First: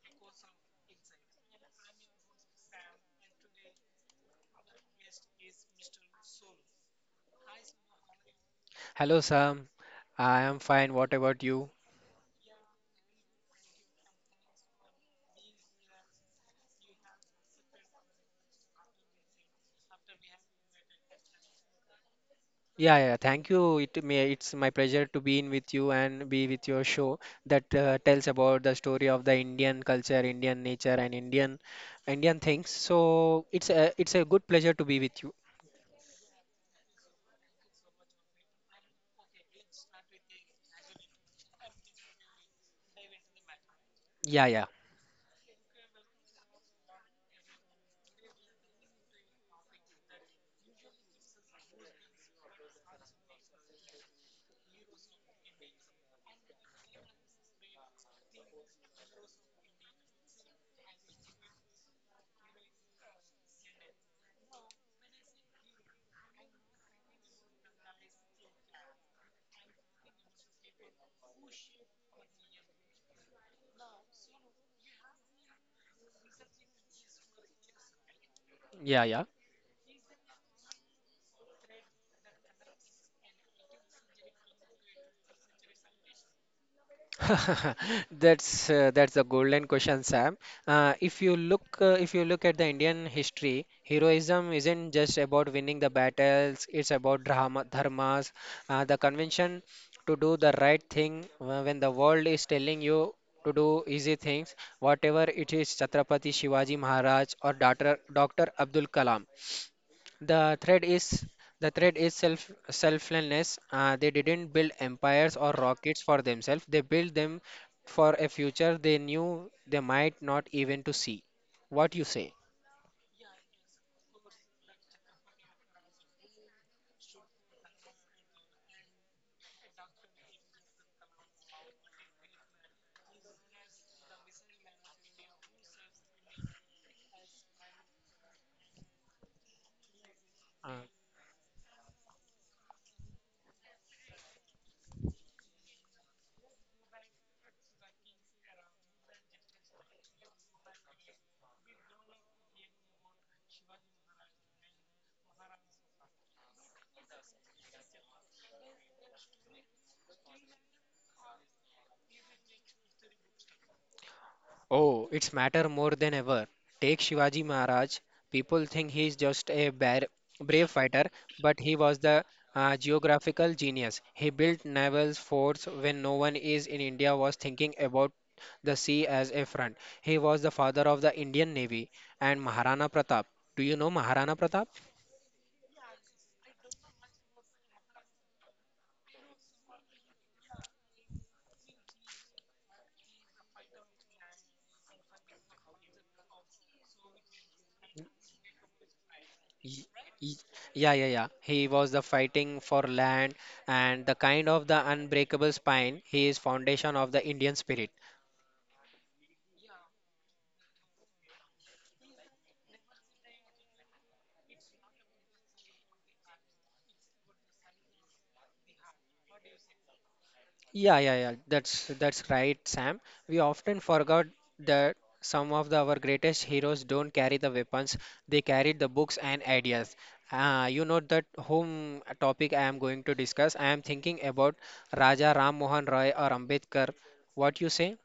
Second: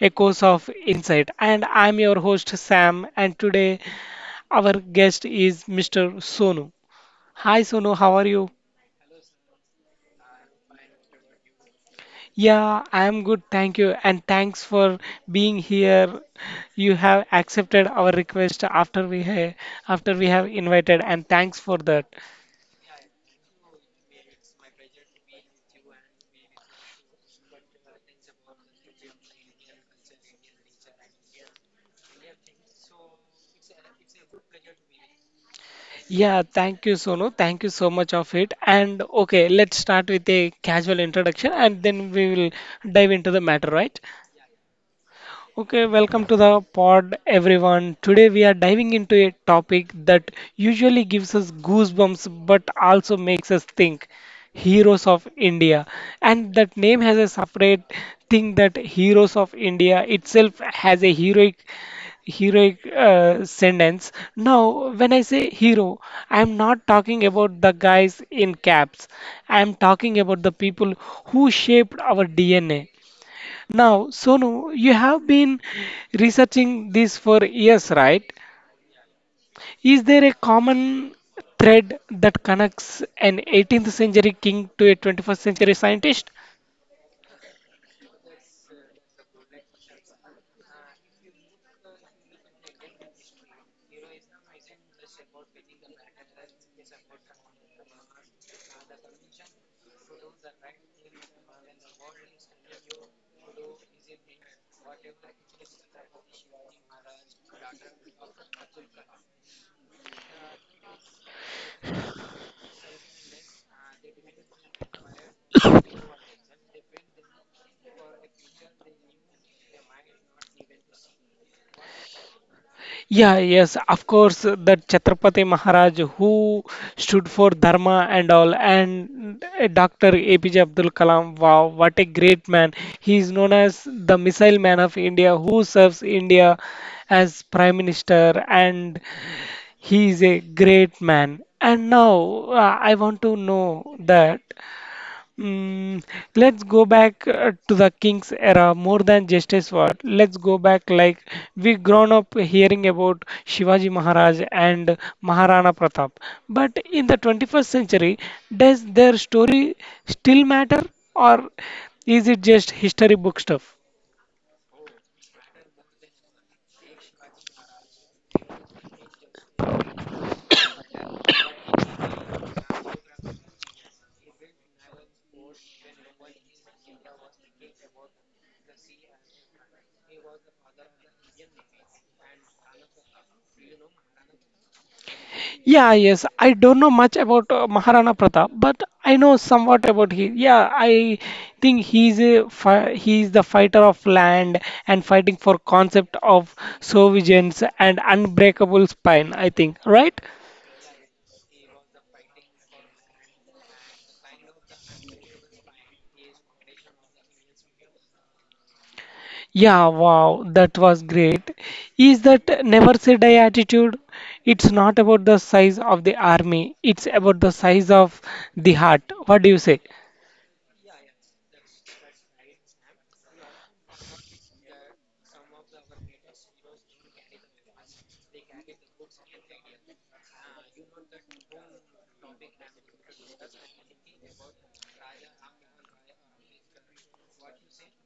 Echoes of Insight. And I'm your host Sam, and today our guest is Mr. Sonu. Hi Sonu, how are you? Hello, Sam. I am fine. What about you? Yeah, I'm good, thank you. And thanks for being here. You have accepted our request after we have invited, and thanks for that. Yeah, yeah. Thank you. It's my pleasure to be in with you and be with your show that tells about the story of the Indian culture, Indian nature, and Indian things. So it's a good pleasure to be with you. Yeah, thank you Sonu. Thank you so much of it. And okay, let's start with a casual introduction and then we will dive into the matter, right? Yeah, yeah, Okay, welcome to the pod, everyone. Today we are diving into a topic that usually gives us goosebumps but also makes us think Heroes of India. And that name has a separate thing, that Heroes of India itself has a heroic sentence. Now, when I say hero, I am not talking about the guys in caps. I am talking about the people who shaped our DNA. Now, Sonu, you have been researching this for years, right? yeah, yeah. Is there a common thread that connects an 18th century king to a 21st century scientist? That's a golden question, Sam. If you look at the Indian history, heroism isn't just about winning the battles. It's about drama, dharmas, the convention to do the right thing when the world is telling you to do easy things, whatever it is, Chhatrapati Shivaji Maharaj or Doctor Abdul Kalam. The thread is the thread is selflessness. They didn't build empires or rockets for themselves. They built them for a future they knew they might not even to see. What you say? Yeah, yes, of course, that Chhatrapati Maharaj who stood for Dharma and all, and Dr. APJ Abdul Kalam, wow, what a great man. He is known as the missile man of India who serves India as prime minister, and he is a Uh, great man. And now I want to know that. Mm, let's go back to the king's era, more than just a sword. Let's go back like we grown up hearing about Shivaji Maharaj and Maharana Pratap. But in the 21st century, does their story still matter or is it just history book stuff? Oh, it's matter more than ever. Take Shivaji Maharaj. People think he is just a brave fighter, but he was the geographical genius. He built naval forts when no one is in India was thinking about the sea as a front. He was the father of the Indian Navy and Maharana Pratap. Do you know Maharana Pratap? Yeah, yes. I don't know much about Maharana Pratap, but I know somewhat about he. Yeah, I think he's a fi he's the fighter of land and fighting for concept of sovereigns and unbreakable spine, I think, Y- right? y- Yeah, yeah, yeah. He was the fighting for land and the kind of the unbreakable spine. He is foundation of the Indian spirit. Yeah, wow, that was great. Is that never say die attitude? It's not about the size of the army, it's about the size of the heart. What do you say? Yeah, yeah, yeah. That's right, Sam. We often forgot that our greatest heroes don't carry the weapons; they carry the books and ideas. You know that whom topic I am going to discuss. I am thinking about Raja Ram Mohan Roy or Ambedkar. What you say?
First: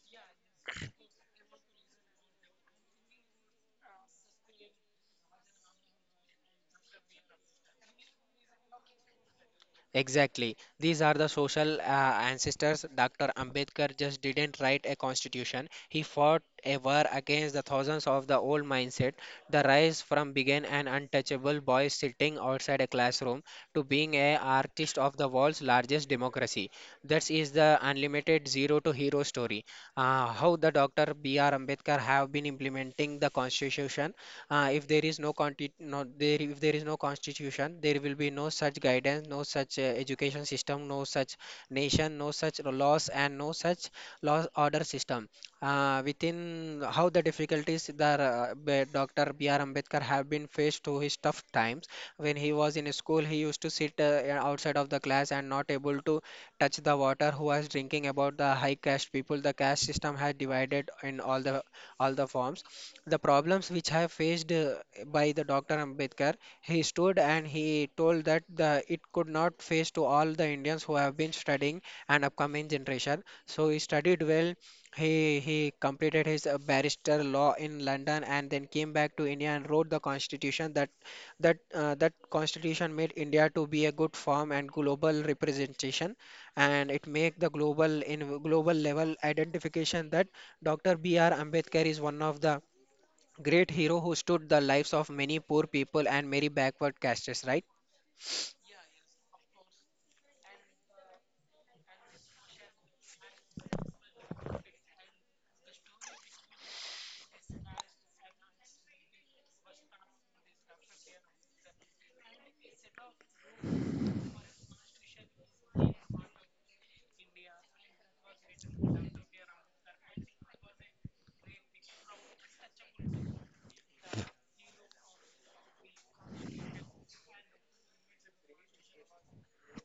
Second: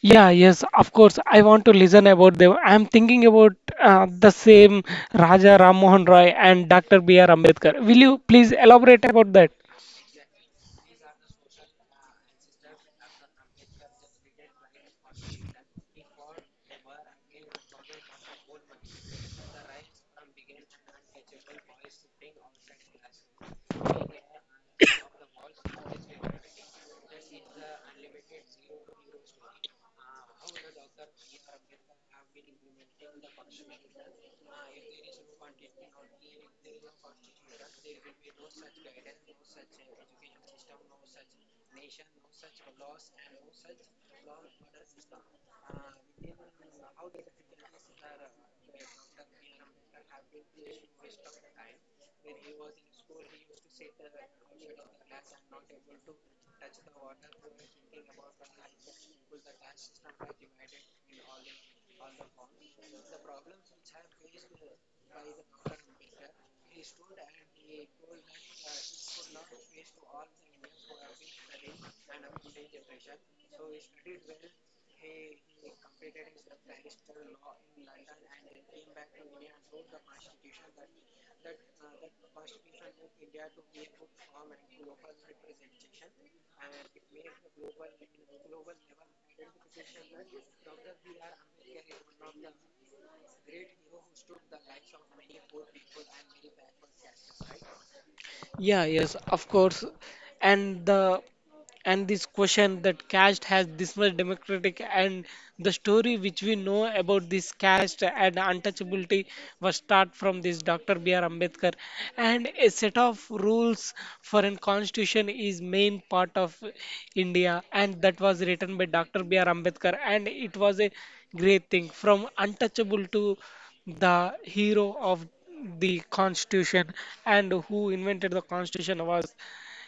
Yeah, yes, of course. I want to listen about them. I'm thinking about the same Raja Ram Mohan Roy and Dr. B. R. Ambedkar. Will you please elaborate about that? Exactly. These are the social ancestors. Dr. Ambedkar just didn't write a constitution. He fought a war against the thousands of the old mindset. The rise from being an untouchable boy sitting outside a classroom to being a artist of the world's largest democracy. That is the unlimited zero to hero story. How the Dr. B.R. Ambedkar have been implementing the constitution, if there is no constitution, there will be no such guidance, no such education system, no such nation, no such laws, and no such law order system, within how the difficulties the Dr. B.R. Ambedkar have been faced through his tough times. When he was in school, he used to sit outside of the class and not able to touch the water. Who was drinking about the high caste people? The caste system has divided in all the forms, the problems which I have faced by the Dr. Ambedkar, he stood and he told that it could not face to all the Indians who have been studying and upcoming generation. So he studied well. He completed his barrister law in London and then came back to India and wrote the constitution, that that constitution made India to be a good form and global representation, and it make the global in global level identification that Dr. B R Ambedkar is one of the great hero who stood the lives of many poor people and many backward castes, right? Yeah, yes, of course. And the and this question, that caste has this much democratic, and the story which we know about this caste and untouchability was start from this Dr. B.R. Ambedkar, and a set of rules for a constitution is main part of India, and that was written by Dr. B.R. Ambedkar, and it was a great thing, from untouchable to the hero of the constitution. And who invented the constitution was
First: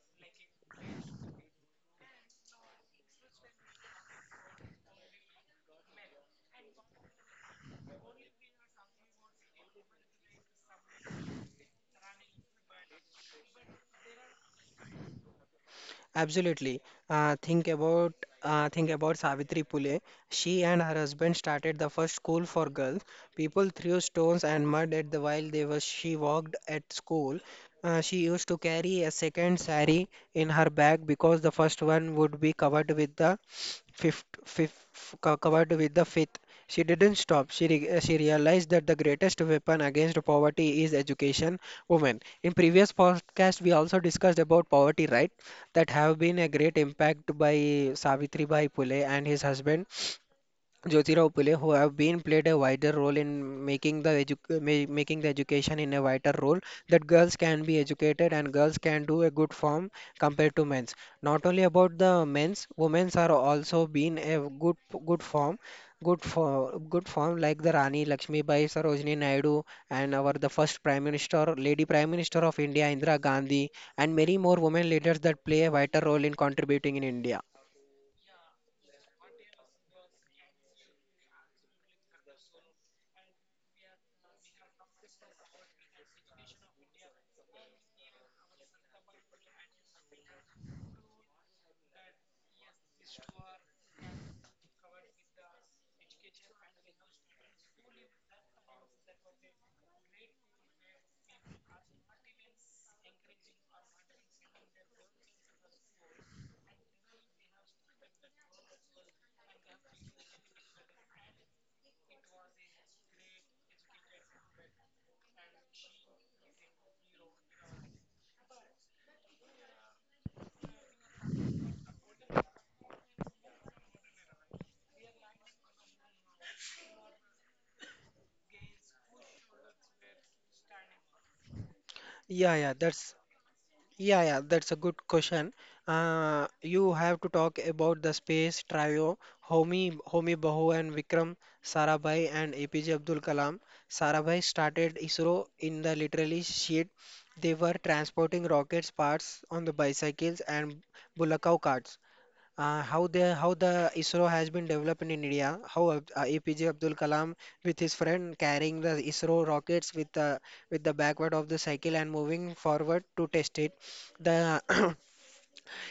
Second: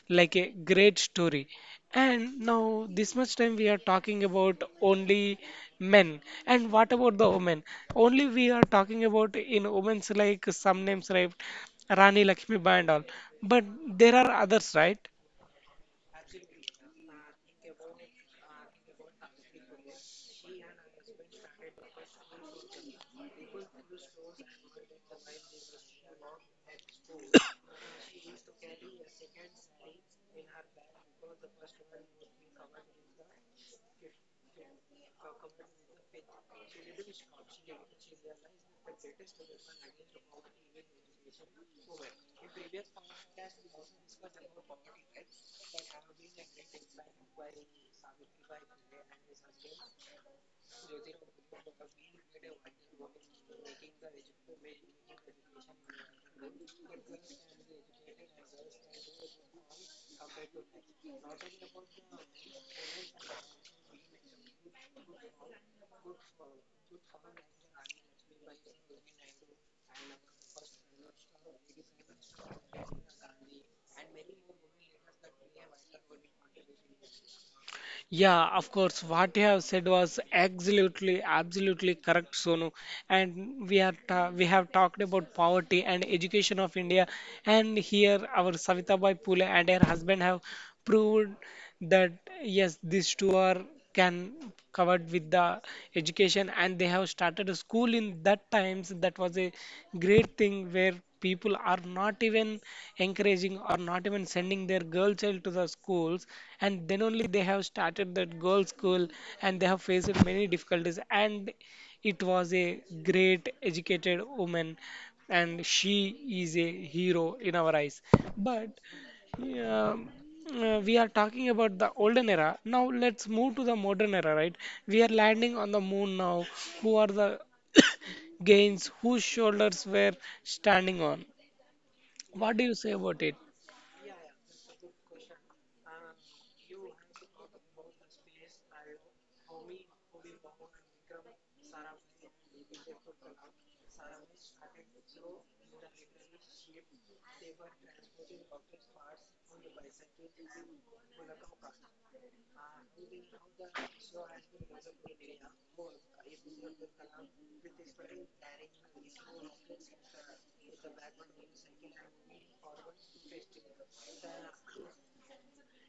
like a great story. And now this much time we are talking about only men, and what about the women? Only we are talking about in women's like some names, right? Rani Lakshmi Bai and all, but there are others, right? Absolutely. Uh, think about think about Savitri Phule. She and her husband started the first school for girls. People threw stones and mud at the while they was she walked at school. She used to carry a second sari in her bag because the first one would be covered with the fifth. She didn't stop. She realized that the greatest weapon against poverty is education. Women. In previous podcast, we also discussed about poverty, right? That have been a great impact by Savitri Bhai Phule and his husband. Jyotirao Phule, who have been played a wider role in making the education in a wider role, that girls can be educated and girls can do a good form compared to men's. Not only about the men's, women's are also been a good form, good for good form, like the Rani Lakshmi Bai, Sarojini Naidu, and our the first Prime Minister, Lady Prime Minister of India, Indira Gandhi, and many more women leaders that play a vital role in contributing in India. Yeah, of course. What you have said was absolutely, absolutely correct, Sonu. And we are ta we have talked about poverty and education of India, and here our Savitabai Phule and her husband have proved that yes, these two are can covered with the education, and they have started a school in that times. That was a great thing, where people are not even encouraging or not even sending their girl child to the schools, and then only they have started that girl school, and they have faced many difficulties, and it was a great educated woman, and she is a hero in our eyes. But yeah, we are talking about the olden era. Now let's move to the modern era, right? We are landing on the moon now. Who are the gains? Whose shoulders were standing on? Yeah, What do yeah, you say that's about it? Yeah, yeah, that's a good question. You have to talk about the space trio, Homi Bahu and Vikram Sarabhai and APJ Abdul Kalam. Sarabhai started ISRO in the literally sheet. They were transporting rockets parts on the bicycles and bulacao carts, how the ISRO has been developed in India, how APJ Abdul Kalam with his friend carrying the ISRO rockets with the backward of the cycle and moving forward to test it. The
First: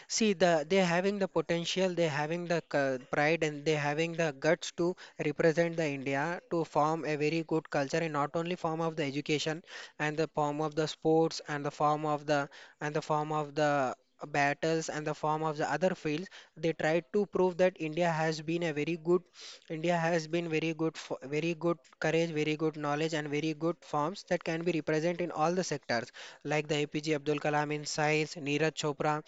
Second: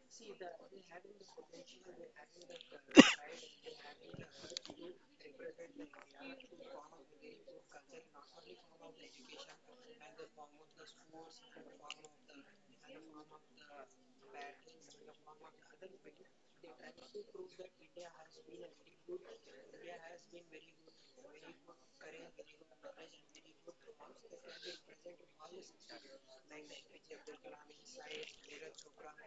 See, they having the potential, they having the pride, and they having the guts to represent the India to form a very good culture, and not only form of the education and the form of the sports and the form of the battles and the form of the other fields. They tried to prove that India has been very good, very good courage, very good knowledge, and very good forms that can be represented in all the sectors, like the APJ Abdul Kalam in science, Neeraj Chopra.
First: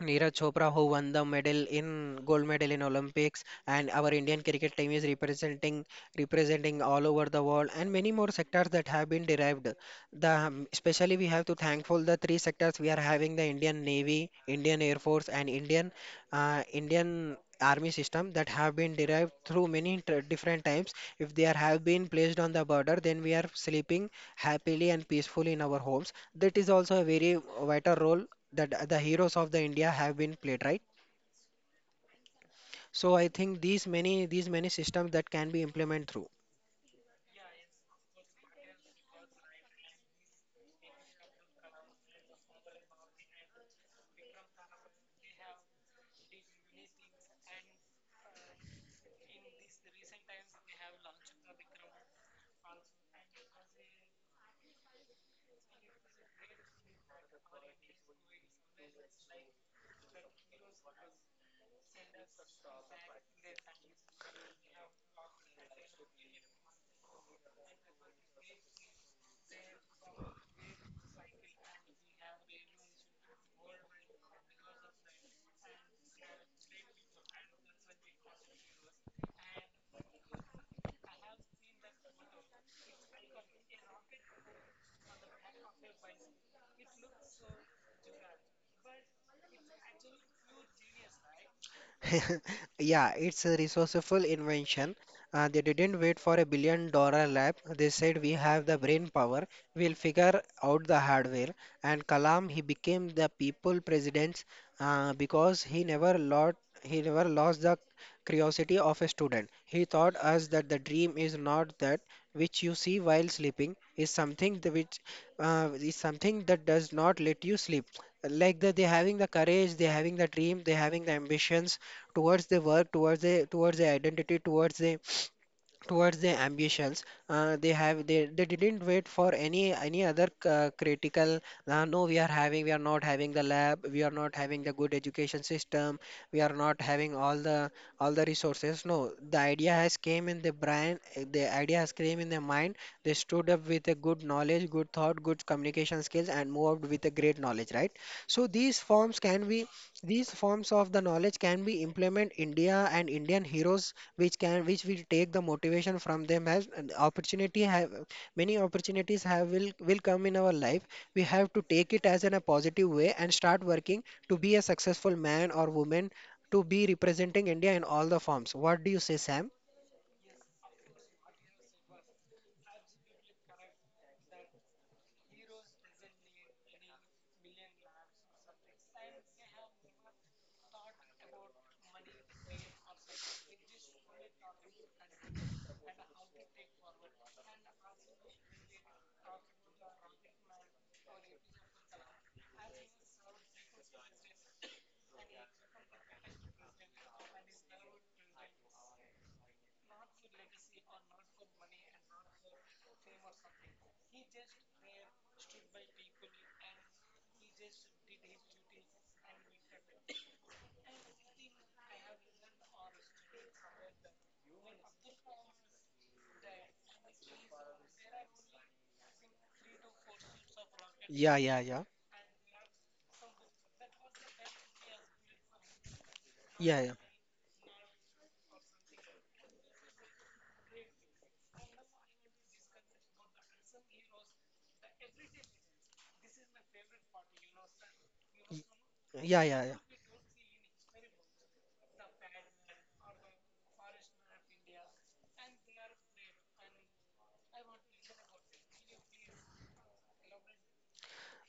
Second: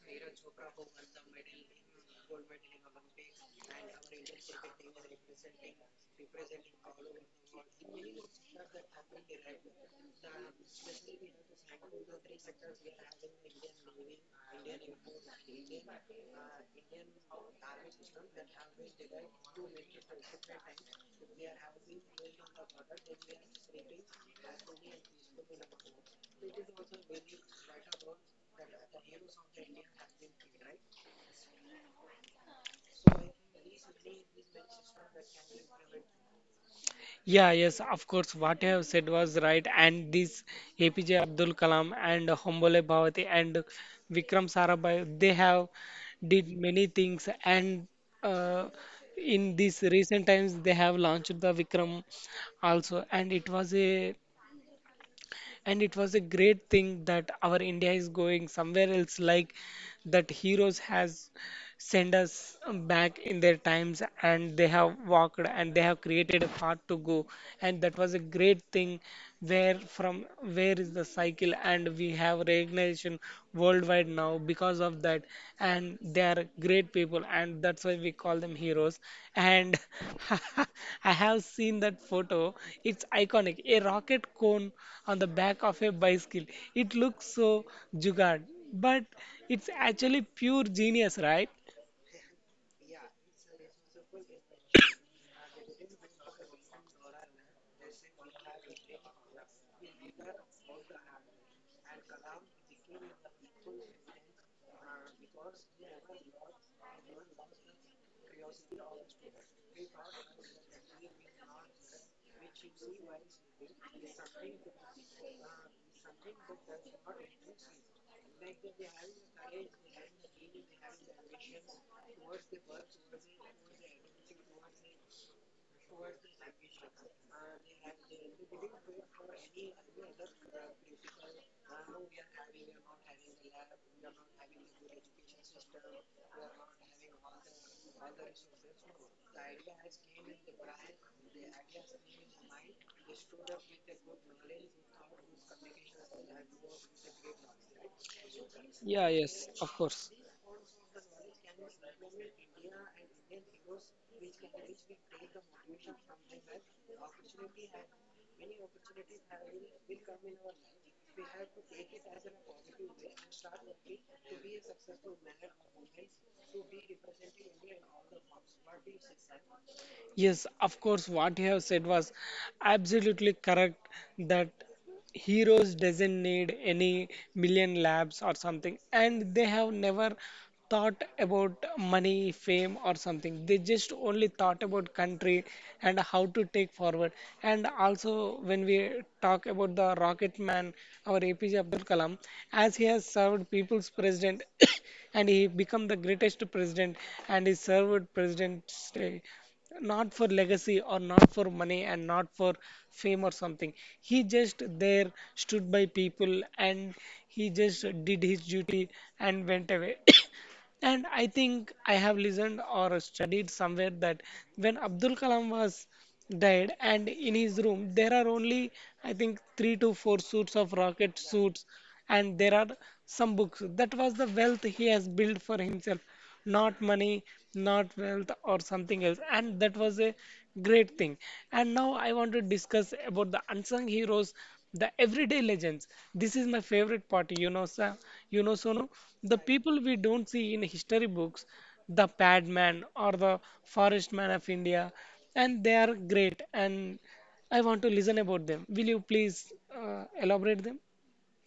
Neeraj Chopra, who won the medal in gold medal in Olympics, and our Indian cricket team is representing all over the world, and many more sectors that have been derived. The Especially, we have to thankful the three sectors we are having: the Indian Navy, Indian Air Force, and Indian Army system that have been derived through many different times. If have been placed on the border, then we are sleeping happily and peacefully in our homes. That is also a very vital role that the heroes of the India have been played, right? So I think these many systems that can be implemented through. Yeah, yes, of course. What you have said was right. And this APJ Abdul Kalam and Hombole Bhavati and Vikram Sarabhai, they have did many things. And uh, in these recent times, they have launched the Vikram also. And it was a great thing, that our India is going somewhere else. Like that, heroes has send us back in their times, and they have walked and they have created a path to go, and that was a great thing, where from where is the cycle and we have recognition worldwide now because of that, and they are great people, and that's why we call them heroes. And I have seen that photo. It's iconic, a rocket cone on the back of a bicycle. It looks so jugaad, but it's actually pure genius, right? Yeah, it's a resourceful invention. They didn't wait for $1 billion lab. They said, we have the brain power, we'll figure out the hardware. And Kalam, he became the people president because he never lost the curiosity of a student. He taught us that the dream is not that which you see while sleeping, is something that does not let you sleep. They having the courage, they having the dream, they having the ambitions towards the work, towards the identity, towards their ambitions, they didn't wait for any other critical, no, we are not having the lab, we are not having the good education system, we are not having all the resources. No, the idea has came in their mind. They stood up with a good knowledge, good thought, good communication skills and moved with a great knowledge, right? So Yeah, yes, of course. these forms of the knowledge can be implement India and Indian heroes, which will take the motivation from them as an opportunity, have many opportunities, have will come in our life. We have to take it as in a positive way and start working to be a successful man or woman, to be representing India in all the forms. What do you say, Sam? Yes, of course, what you have said was absolutely correct, that heroes doesn't need any million labs or something, and they have never thought about money, fame, or something. They just only thought about country and how to take forward. And also, when we talk about the rocket man, our APJ Abdul Kalam, as he has served people's president. And he became the greatest president, and he served presidents not for legacy or not for money and not for fame or something. He just there stood by people, and he just did his duty and went away. And I think I have listened or studied somewhere that when Abdul Kalam was died and in his room there are only, I think, 3 to 4 suits of rocket Yeah, yeah, suits, yeah, and there are some books. That was the wealth he has built for himself, yeah, not yeah. money, not wealth or something else, and that was a great thing. And now I want to discuss about the unsung heroes, the everyday legends. This is my favorite part, you know, Sonu. The Yeah, yeah, people yeah. we don't see in history books, the Padman or the forest man of India, and they are great, and I want to listen about them. Will you please elaborate them?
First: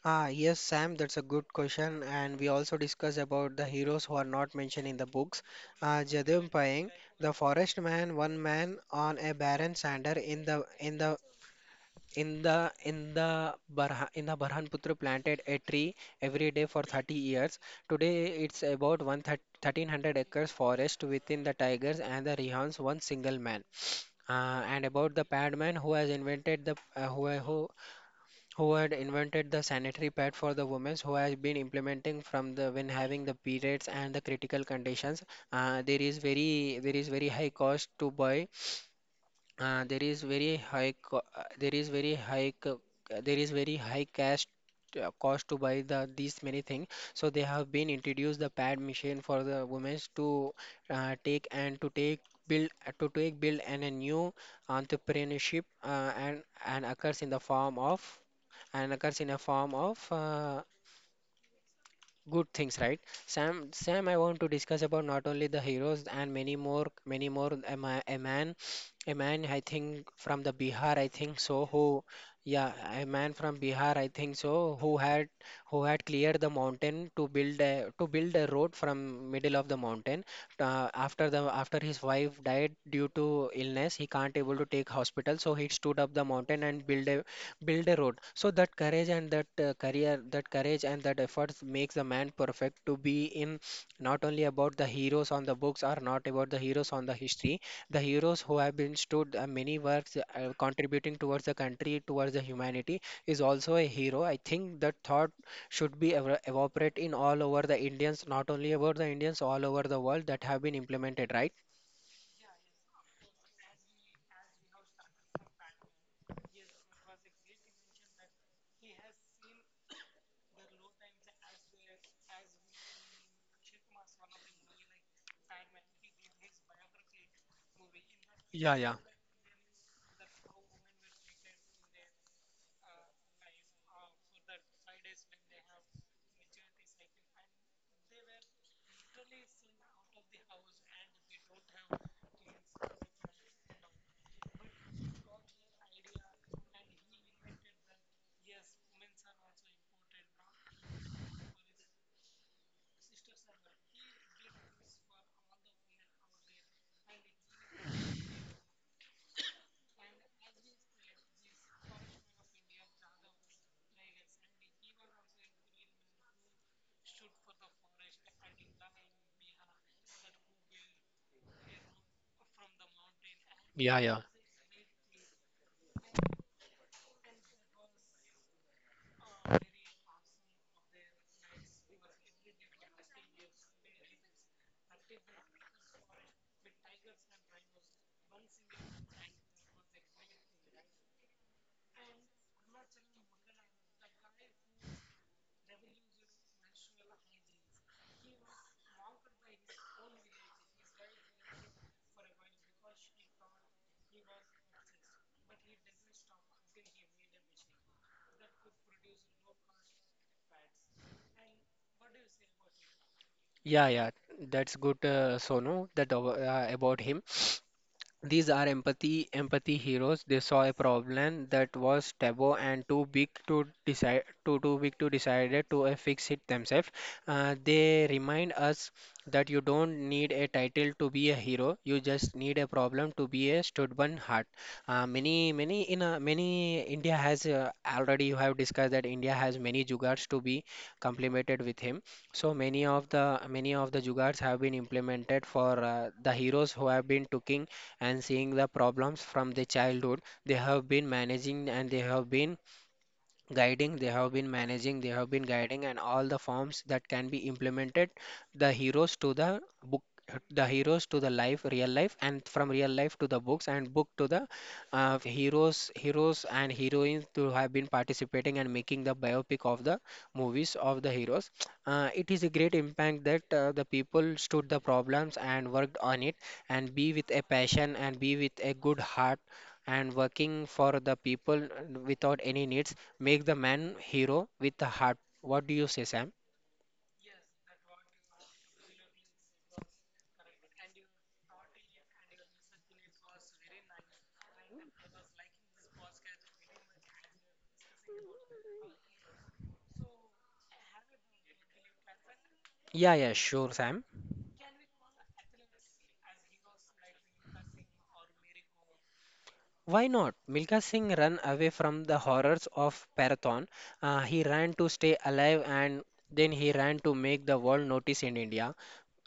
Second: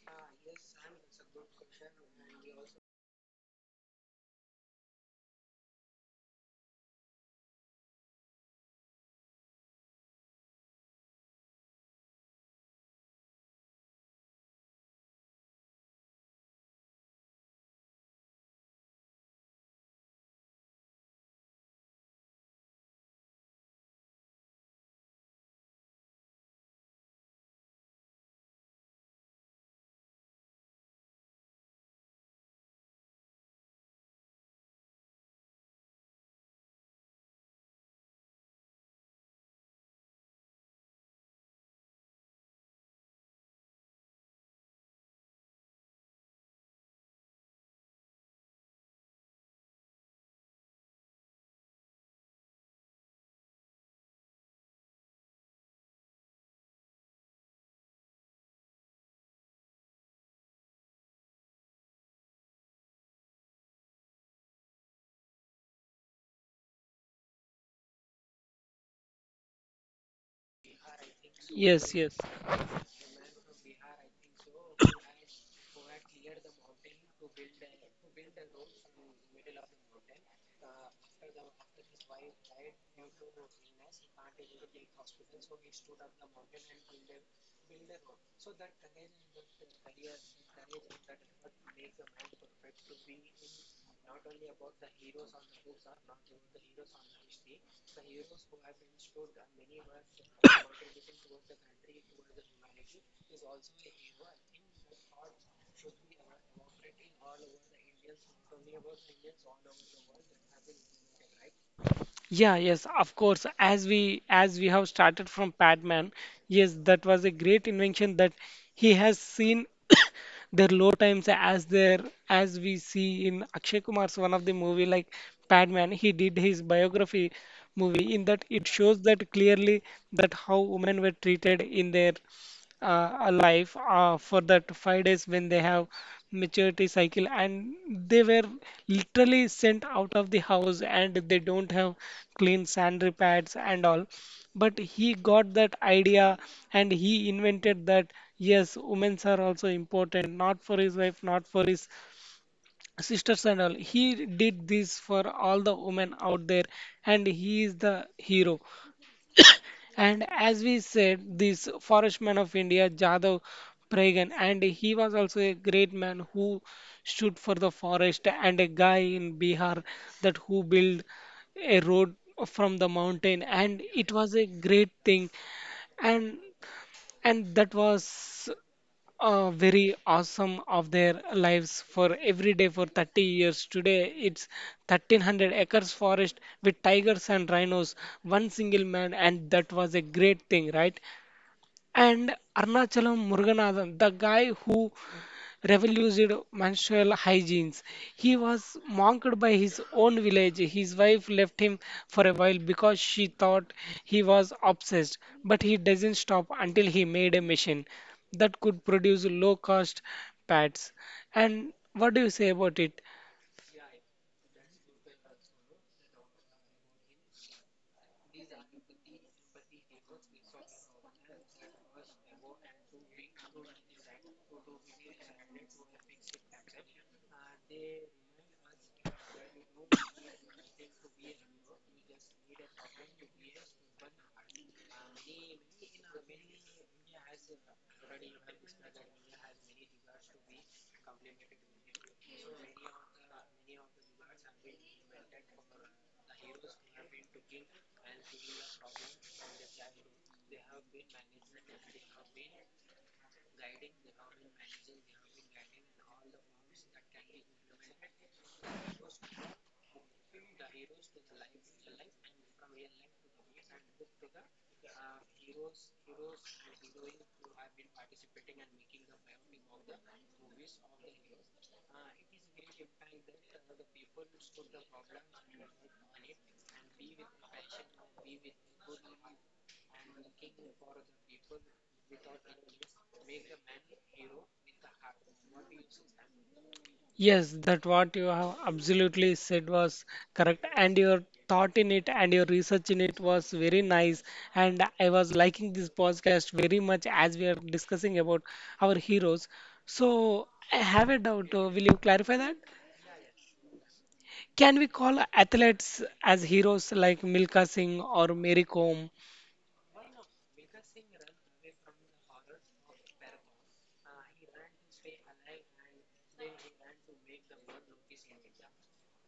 Ah, yes, Sam, that's a good question. And we also discuss about the heroes who are not mentioned in the books. Jadam Payeng, the forest man, one man on a barren sander in the Barha, in the Burhanputra planted a tree every day for 30 years. Today it's about 1 1300 acres forest within the tigers and the rehans, one single man. And about the padman, who has invented the who had invented the sanitary pad for the women, who has been implementing from the when having the periods and the critical conditions. There is very there is very high cost to buy uh, there is very high co uh, there is very high co there is very high cash cost to buy these many things. So they have been introduced the pad machine for the women to take and to take build, to take build and a new entrepreneurship, and occurs in a form of good things, right? Sam, I want to discuss about not only the heroes and many more, many more. A man, I think from the Bihar, I think so. Yes, Who, yes. yeah, a man from Bihar, I think so, who had cleared the mountain to build a road from middle of the mountain. After his wife died due to illness, he can't able to take hospital, so he stood up the mountain and build a road. So that courage and that career that courage and that efforts makes a man perfect to be in, not only about the heroes on the books or not about the heroes on the history, the heroes who have been stood, many works, contributing towards the country, towards the humanity, is also a hero. I think that thought should be evaporate in all over the Indians, not only about the Indians, all over the world, that have been implemented, right? Yeah, yes, of course. As we have started from Padman, yes, that was a great invention, that he has seen their low times as their, as we see in Akshay Kumar's one of the movie like Padman. He did his biography movie, in that it Yeah, yeah, shows that clearly, that how women were treated in their a life for that 5 days when they have maturity cycle, and they were literally sent out of the house, and they don't have clean sanitary pads and all. But he got that idea and he invented that, yes, women's are also important. Not for his wife, not for his sisters and all, he did this for all the women out there, and he is the hero. And as we said, this forest man of India, Jadav Pragan, and he was also a great man who stood for the forest, and a guy in Bihar that who built a road from the mountain, and yeah, it yeah. was a great thing. And that was very awesome of their lives, for every day for 30 years. Today it's 1300 acres forest with tigers and rhinos, one single man, and that was a great thing, right? And Arnachalam Muruganathan, the guy who revolutionized menstrual hygiene. He was mocked by his own village. His wife left him for a while because she thought he was obsessed, but he doesn't stop until he made a machine that could produce low cost pads. And what do you say about it? Yeah. That's good, Sonu, that about him. These are empathy heroes. They saw a problem that was taboo and too big to decide, too big to decide it to fix it themselves. They remind us that you don't need a title to be a hero. You just need a problem to be a stubborn heart. Many India has already, you have discussed that India has many jugars to be complemented with him. So many of the jugars have been implemented for the heroes who have been taking and seeing the problems from the childhood. They have been managing and they have been guiding they have been managing they have been guiding, and all the forms that can be implemented, the heroes to the book, the heroes to the life, real life, and from real life to the books, and book to the heroes and heroines, to have been participating and making the biopic of the movies of the heroes. It is a great impact that the people stood the problems and worked on it, and be with a passion and be with a good heart, and working for the people without any needs. Make the man hero with a heart. What do you say, Sam? Yes, that what you have absolutely said was correct, and your thought in it and your research in it was very nice. And I was liking this podcast very much as we are discussing about our heroes. So I have a doubt. Will you clarify that? Yeah, yeah, sure, Sam. Can we call athletes as heroes like Milka Singh or Mary Kom? Why not? Milka Singh ran away from the horrors of Parathon. He ran to stay alive, and then he ran to make the world notice in India.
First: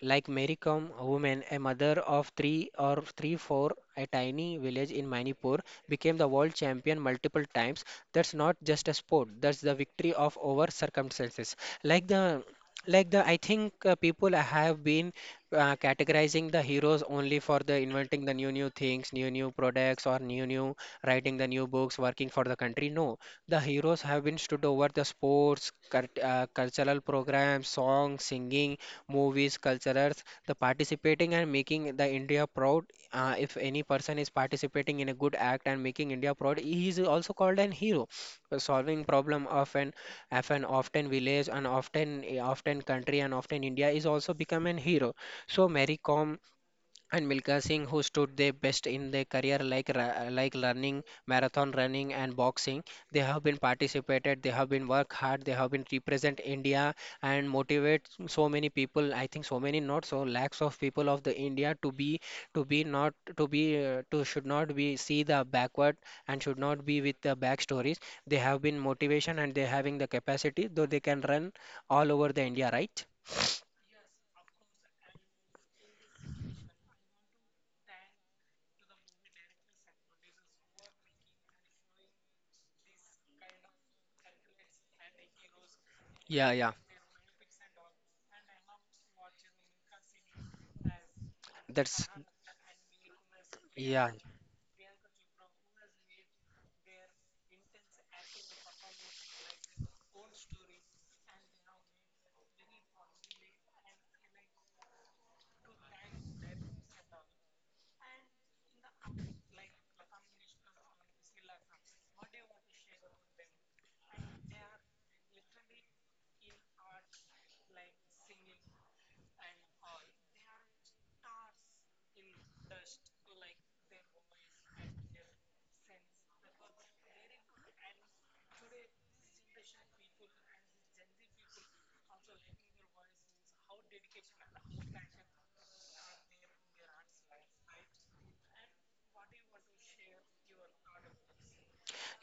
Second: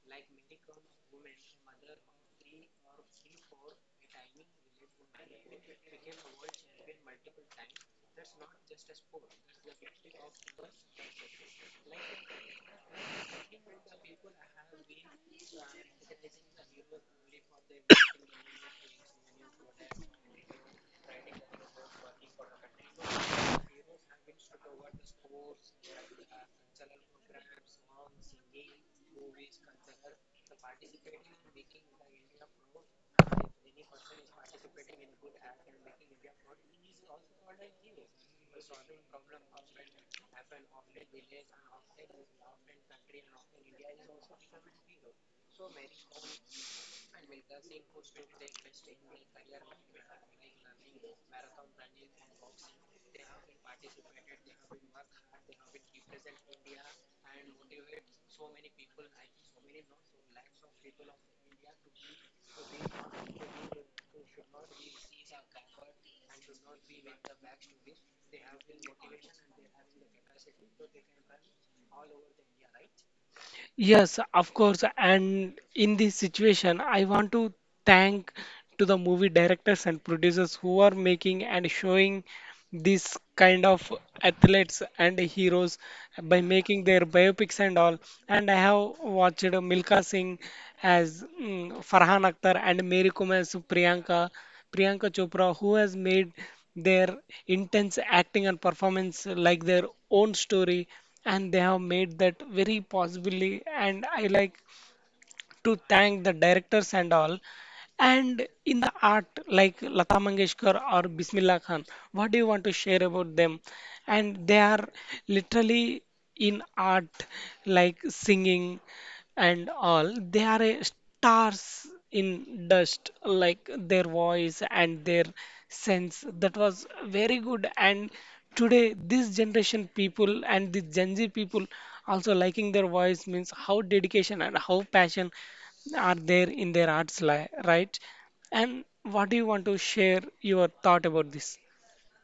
Like Mary Kom, woman, a mother of three or three, four, a tiny village in Manipur, became the world champion multiple times. That's not just a sport, that's the victory of over circumstances. Like the like the I think people have been categorizing the heroes only for the inventing the new new things new new products or new new writing the new books, working for the country. No, the heroes have been stood over the sports, cultural programs, songs, singing, movies, cultures, the participating and making the India proud. If any person is participating in a good act and making India proud, he is also called an hero. Solving problem of an often village and often, often country, and often India, is also become an hero. So Mary Kom and Milka Singh, who stood their best in their career, like like running, marathon running, and boxing, they have been participated, they have been work hard, they have been represent India and motivate so many people. I think so many, not so lakhs of people of the India to be to be, not to be to should not be see the backward, and should not be with the back stories. They have been motivation and they having the capacity, though they can run all over the India, right? Yes, of course. And in this situation, I want to thank to the movie directors and producers who are making and showing these kind of athletes and heroes by Yeah, yeah, making their biopics and all. And I have watched Milka Singh as that's Farhan Akhtar and Mary Kom as yeah. Priyanka, Priyanka Chopra, who has made their intense acting and performance like their own story, and they have made that very possibly, and I like to thank the directors and all. And in the art, like Lata Mangeshkar or Bismillah Khan, what do you want to share about them? And they are literally in art, like singing and all. They are a stars in dust, like their voice and their sense. That was very good. And today, this generation people and the Gen Z people also liking their voice, means how dedication and how passion are there in their arts li, right? And what do you want to share your thought about this?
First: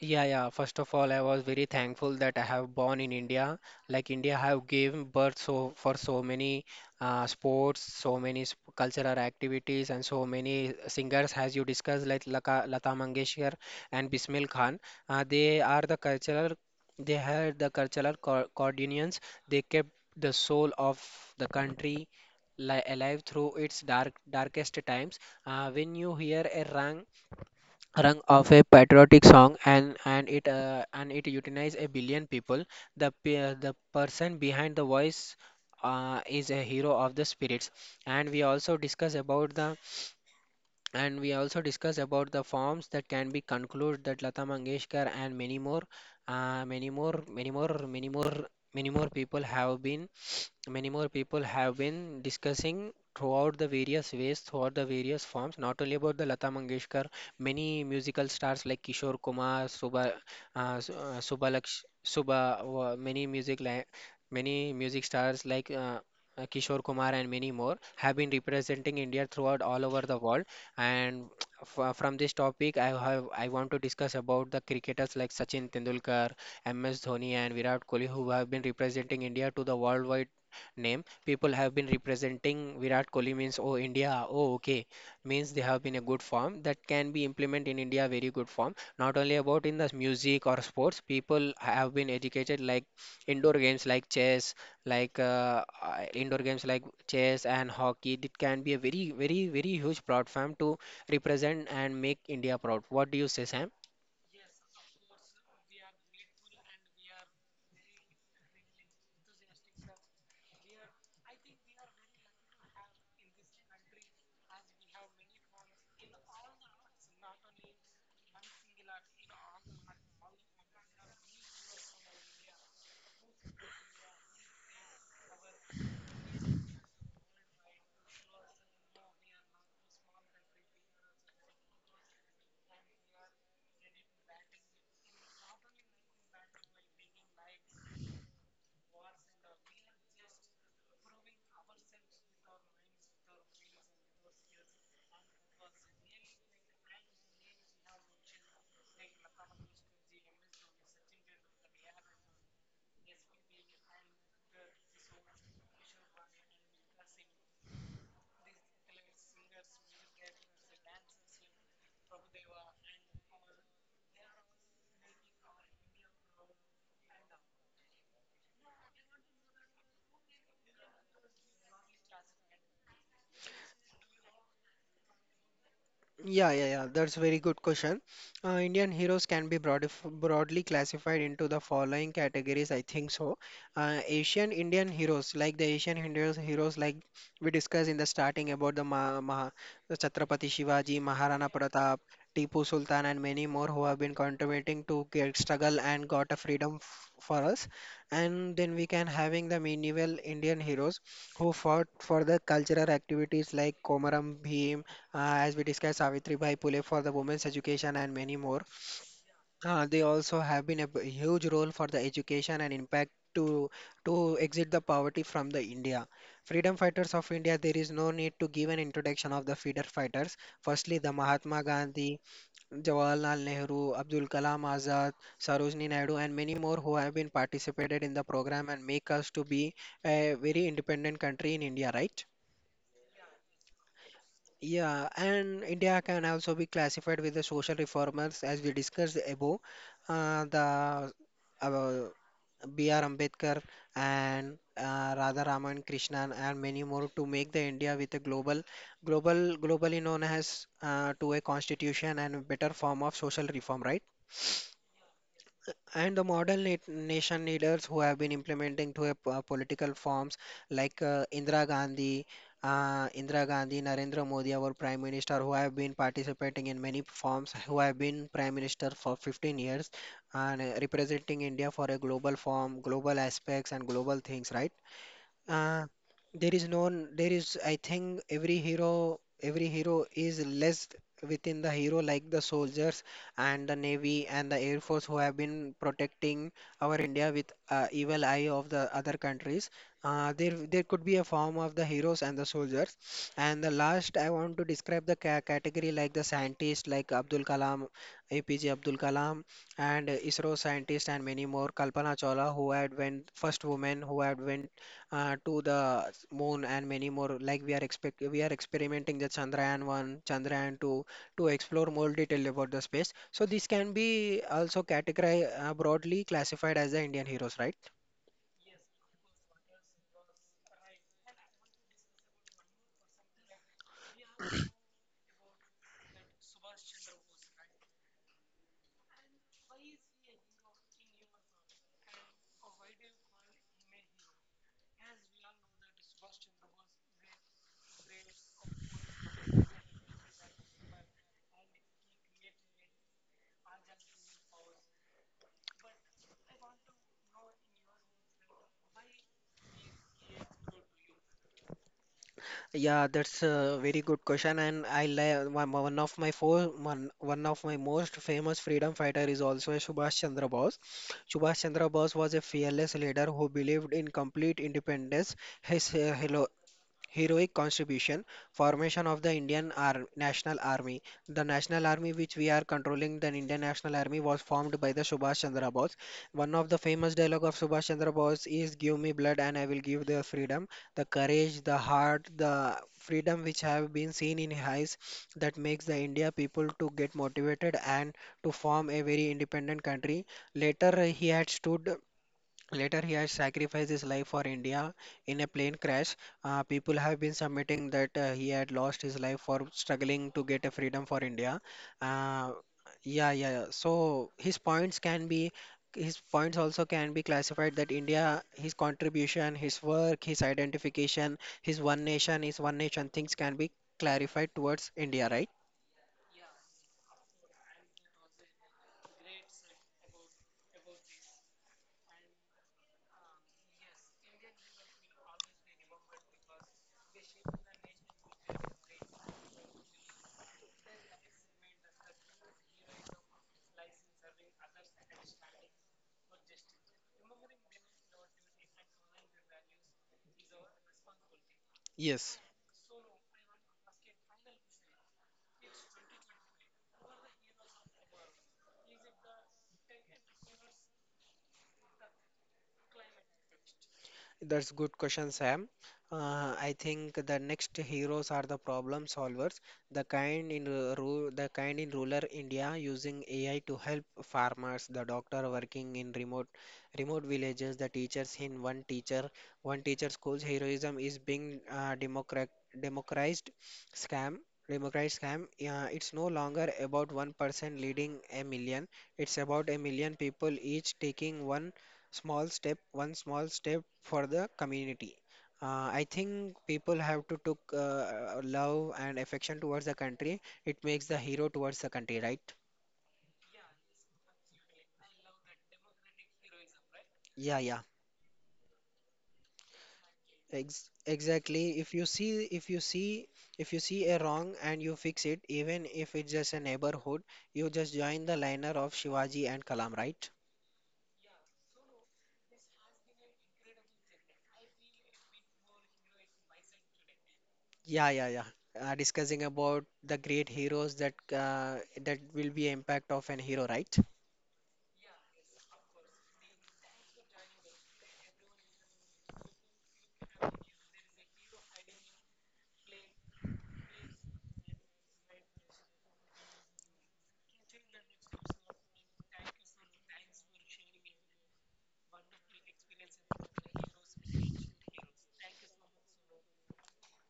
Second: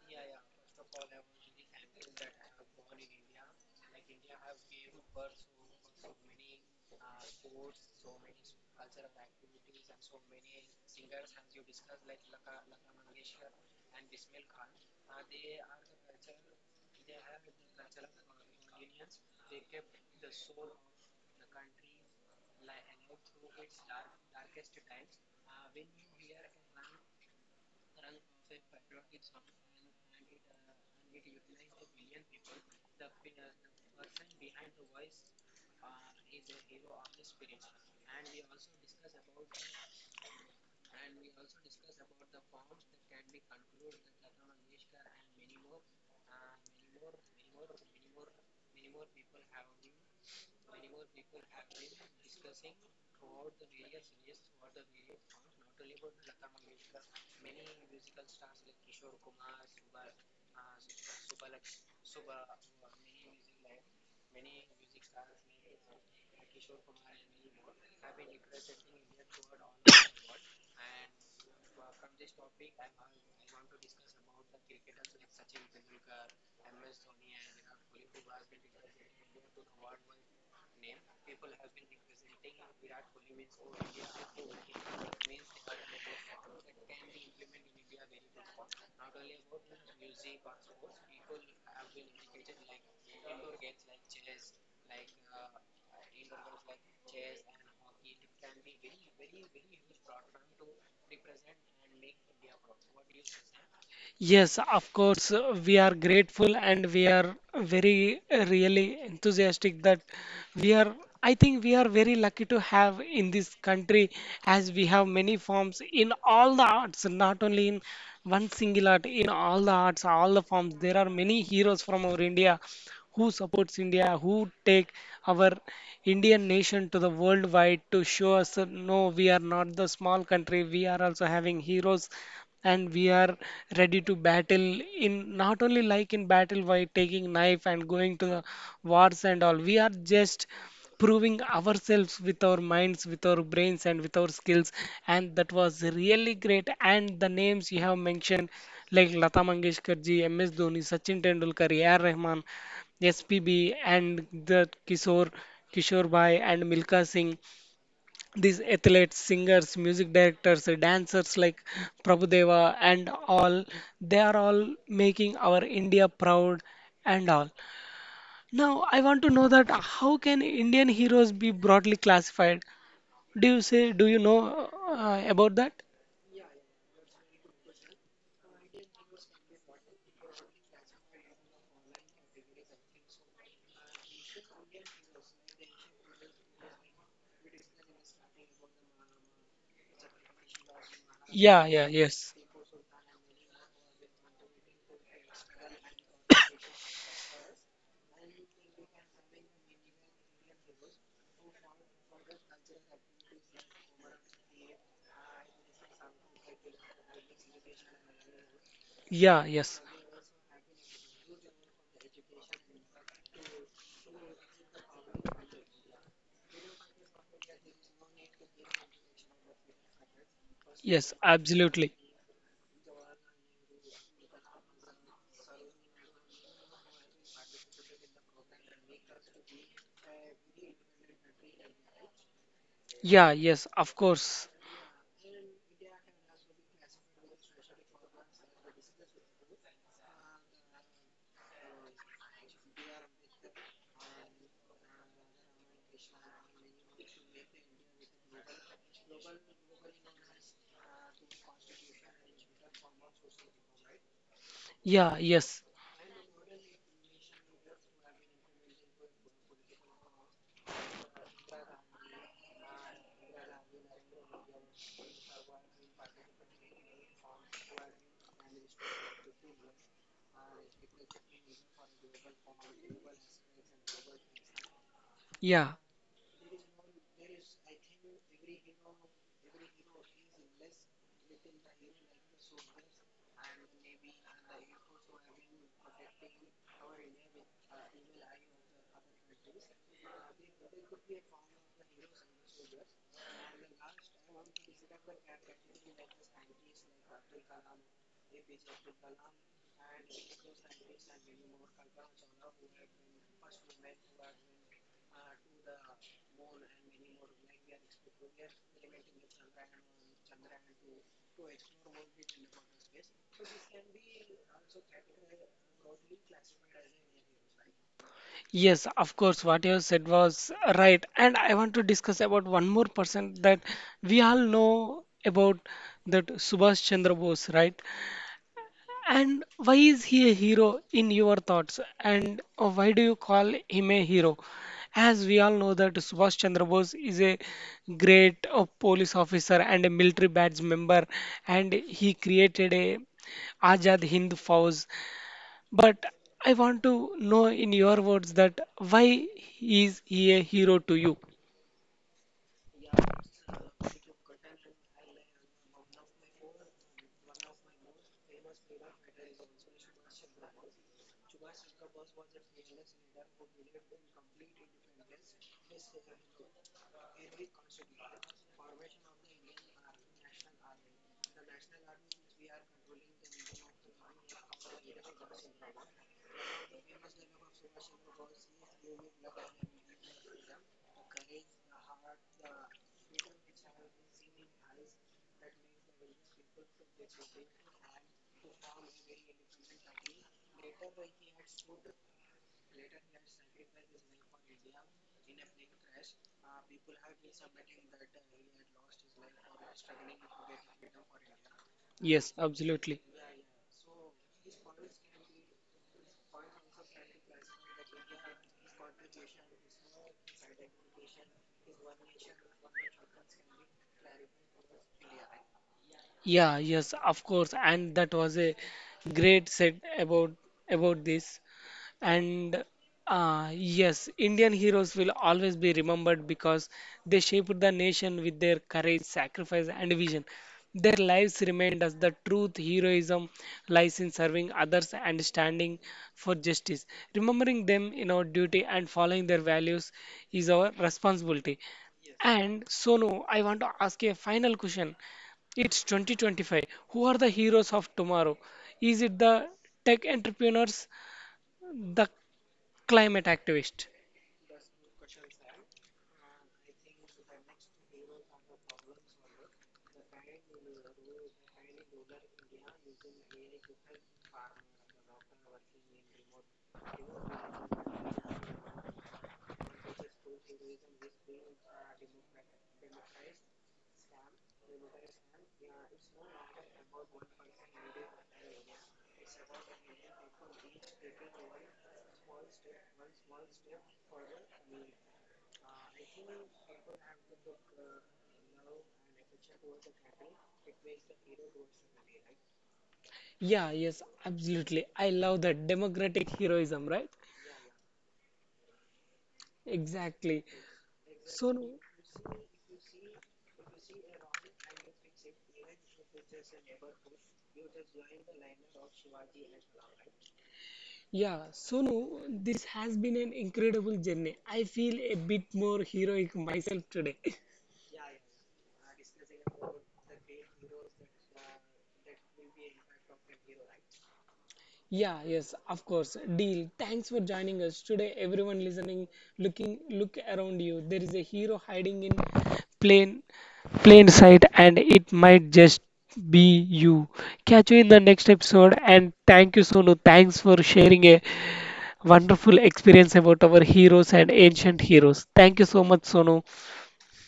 Yeah, yeah. First of all, I was very thankful that I have born in India. Like India have given birth so for so many sports, so many cultural activities, and so many singers, as you discussed, like Lata Mangeshkar and Bismil Khan. They are the cultural. They had the cultural coordinates. They kept the soul of the country li alive through its darkest times. When you hear a rang rung of a patriotic song, and it unites a billion people, the the person behind the voice is a hero of the spirits. And we also discuss about the and we also discuss about the forms that can be concluded, that Lata Mangeshkar and many more, many more many more many more many more people have been many more people have been discussing throughout the various ways, throughout the various forms, not only about the Lata Mangeshkar, many musical stars like Kishore Kumar, Subha, Subhalaksh, Subha, many music stars like Kishore Kumar and many more have been representing India throughout all over the world. And f from this topic, I want to discuss about the cricketers like Sachin Tendulkar, MS Dhoni, and Virat Kohli, who have been representing India to the worldwide name. People have been representing Virat Kohli, means oh India, oh okay, means they have been a good form that can be implemented in India, very good form. Not only about in the music or sports, people have been educated like indoor games like chess, like indoor games like chess and hockey. It can be a very, very, very huge platform to represent and make India proud. What do you say, Sam? Yes, of course, we are grateful and we are very, really enthusiastic that we are, I think we are very lucky to have in this country, as we have many forms in all the arts, not only in one single art, in all the arts, all the forms. There are many heroes from our India who supports India, who take our Indian nation to the worldwide, to show us that no, we are not the small country. We are also having heroes, and we are ready to battle in, not only like in battle by taking knife and going to the wars and all. We are just proving ourselves with our minds, with our brains, and with our skills, and that was really great. And the names you have mentioned like Lata Mangeshkar Ji, MS Dhoni, Sachin Tendulkar, AR Rahman, SPB, and the kishore Kishore Bhai, and Milka Singh, these athletes, singers, music directors, dancers like Prabhudeva and all, they are all making our India proud and all. Now, I want to know that how can Indian heroes be broadly classified? Do you know about that? Yeah, yeah, yeah. That's a very good question. Indian heroes can be broadly classified into the following categories, I think so. Asian Indian heroes, like the Asian Indian heroes, like we discussed in the starting about the the Chhatrapati Shivaji, Maharana Yeah, yeah, Pratap, yes. Tipu Sultan, and many more, who have been contributing to get struggle and got a freedom f for us. And then we can having the medieval Indian heroes who fought for the cultural activities like Komaram Bhim. As we discussed, Savitribai Phule for the women's education and many more. Yeah, yes. They also have been a huge role for the education and impact to exit the poverty from the India. Freedom fighters of India, there is no need to give an introduction of the freedom fighters. Firstly, the Yes, Mahatma absolutely. Gandhi, Jawaharlal Nehru, Abdul Kalam Azad, Sarojini Naidu, and many more, who have been participated in the program and make us to be a very independent country in India, right? Yeah, yes, of course. Yeah, and India can also be classified with the social reformers, as we discussed above. The uh, B.R. Ambedkar and Radha Raman Krishnan and many more, to make the India with a global, global, globally known as to a constitution and a better form of social reform, right? Yeah, yes. And the modern nation leaders, who have been implementing to a political forms, like Indira Gandhi, Narendra Modi, our Prime Minister, who have been participating in many forms, who have been Prime Minister for 15 years and representing India for a global form, global aspects, and global things, right? Yeah. Uh, there is no, there is, I think every hero is less within the hero, like the soldiers and the navy and the air force, who have been protecting our India with evil eye of the other countries. There could be a form of the heroes and the soldiers. And the last, I want to describe the ca category like the scientist, like Abdul Kalam, APJ Abdul Kalam, and ISRO scientist and many more. Kalpana Chawla, who had went first woman who had went to the moon, and many more. Like we are expect we are experimenting the Chandrayaan 1, Chandrayaan 2 to explore more detail about the space. So this can be also categorized broadly classified as the Indian heroes, right? Yes, of course, what you have said was right. And I want to discuss about one more person, that we all know about, that Subhash Chandra Bose, right? And why is he a hero in your thoughts? And why do you call him a hero? As we all know that Subhash Chandra Bose is a great police officer and a military badge member, and he created a Azad Hind Fauj. But I want to know in your words that why is he a hero to you? Yeah, that's a very good question, and I li- one one of my four one, one of my most famous freedom fighter is also a Subhash Chandra Bose. Subhash Chandra Bose was a fearless leader who believed in complete independence. His heroic contribution, formation of the Indian National Army. The National Army which we are controlling, the Indian National Army, was formed by the Subhash Chandra Bose. One of the famous dialogue of Subhash Chandra Bose is give me blood and I will give the freedom, the courage, the heart, the freedom which have been seen in his eyes, that makes the India people to get motivated and to form a very independent country. Later he had stood Later, he has sacrificed his life for India in a plane crash. People have been submitting that he had lost his life for struggling to get a freedom for India. Yes, Uh, absolutely. yeah. So his points also can be classified, that India, his contribution, his work, his identification, his one nation things can be clarified towards India, right? Yeah, yes, of course, and that was a great set about this. And yes, Indian heroes will always be remembered because they shaped the nation with their courage, sacrifice, and vision. Their lives remind us the truth, heroism lies in serving others and standing for justice. Remembering them in our duty and following their values is our responsibility. Yes. And Sonu, I want to ask you a final question. It's 2025. Who are the heroes of tomorrow? Is it the tech entrepreneurs, the climate activist? That's good question, Sam. I think the next heroes are the problem solvers, the kind in ru- ru- the kind in rural India using AI to help farmers, the doctor working in remote villages, the teachers in one teacher school's heroism is being democratized scam democratized scam. It's no longer about one person leading a million. It's about a million people each taking one small step for the community. I think people have to took love and affection towards the country, it makes the hero towards the country, right? Yeah, yes, absolutely. I love that democratic heroism, right? Yeah. Exactly. Exactly Sonu, if you see, if you see if you see a wrong and you fix it, even if it's just a neighborhood, you just join the liner of Shivaji and Kalam, right? yeah, Sonu, this has been an incredible journey. I feel a bit more heroic myself today. Yeah. Discussing about the great heroes, uh, that will be impact of an hero, right? Yeah, yes, of course. Deal. Thanks for joining us today. Everyone listening, looking, look around you. There is a hero hiding in plain, plain sight, and it might just be you. Catch you in the next episode, and thank you, Sonu. Thanks for sharing a wonderful experience about our heroes and ancient heroes. Thank you so much, Sonu.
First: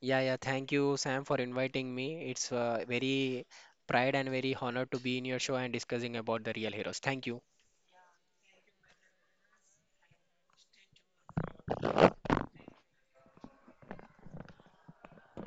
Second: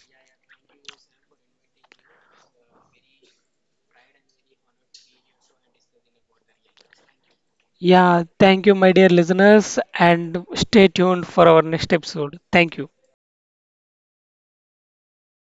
Yeah, yeah. Thank you, Sam, for inviting me. It's very pride and very honor to be in your show and discussing about the real heroes. Thank you. Yeah, thank you, my dear listeners, and stay tuned for our next episode. Thank you.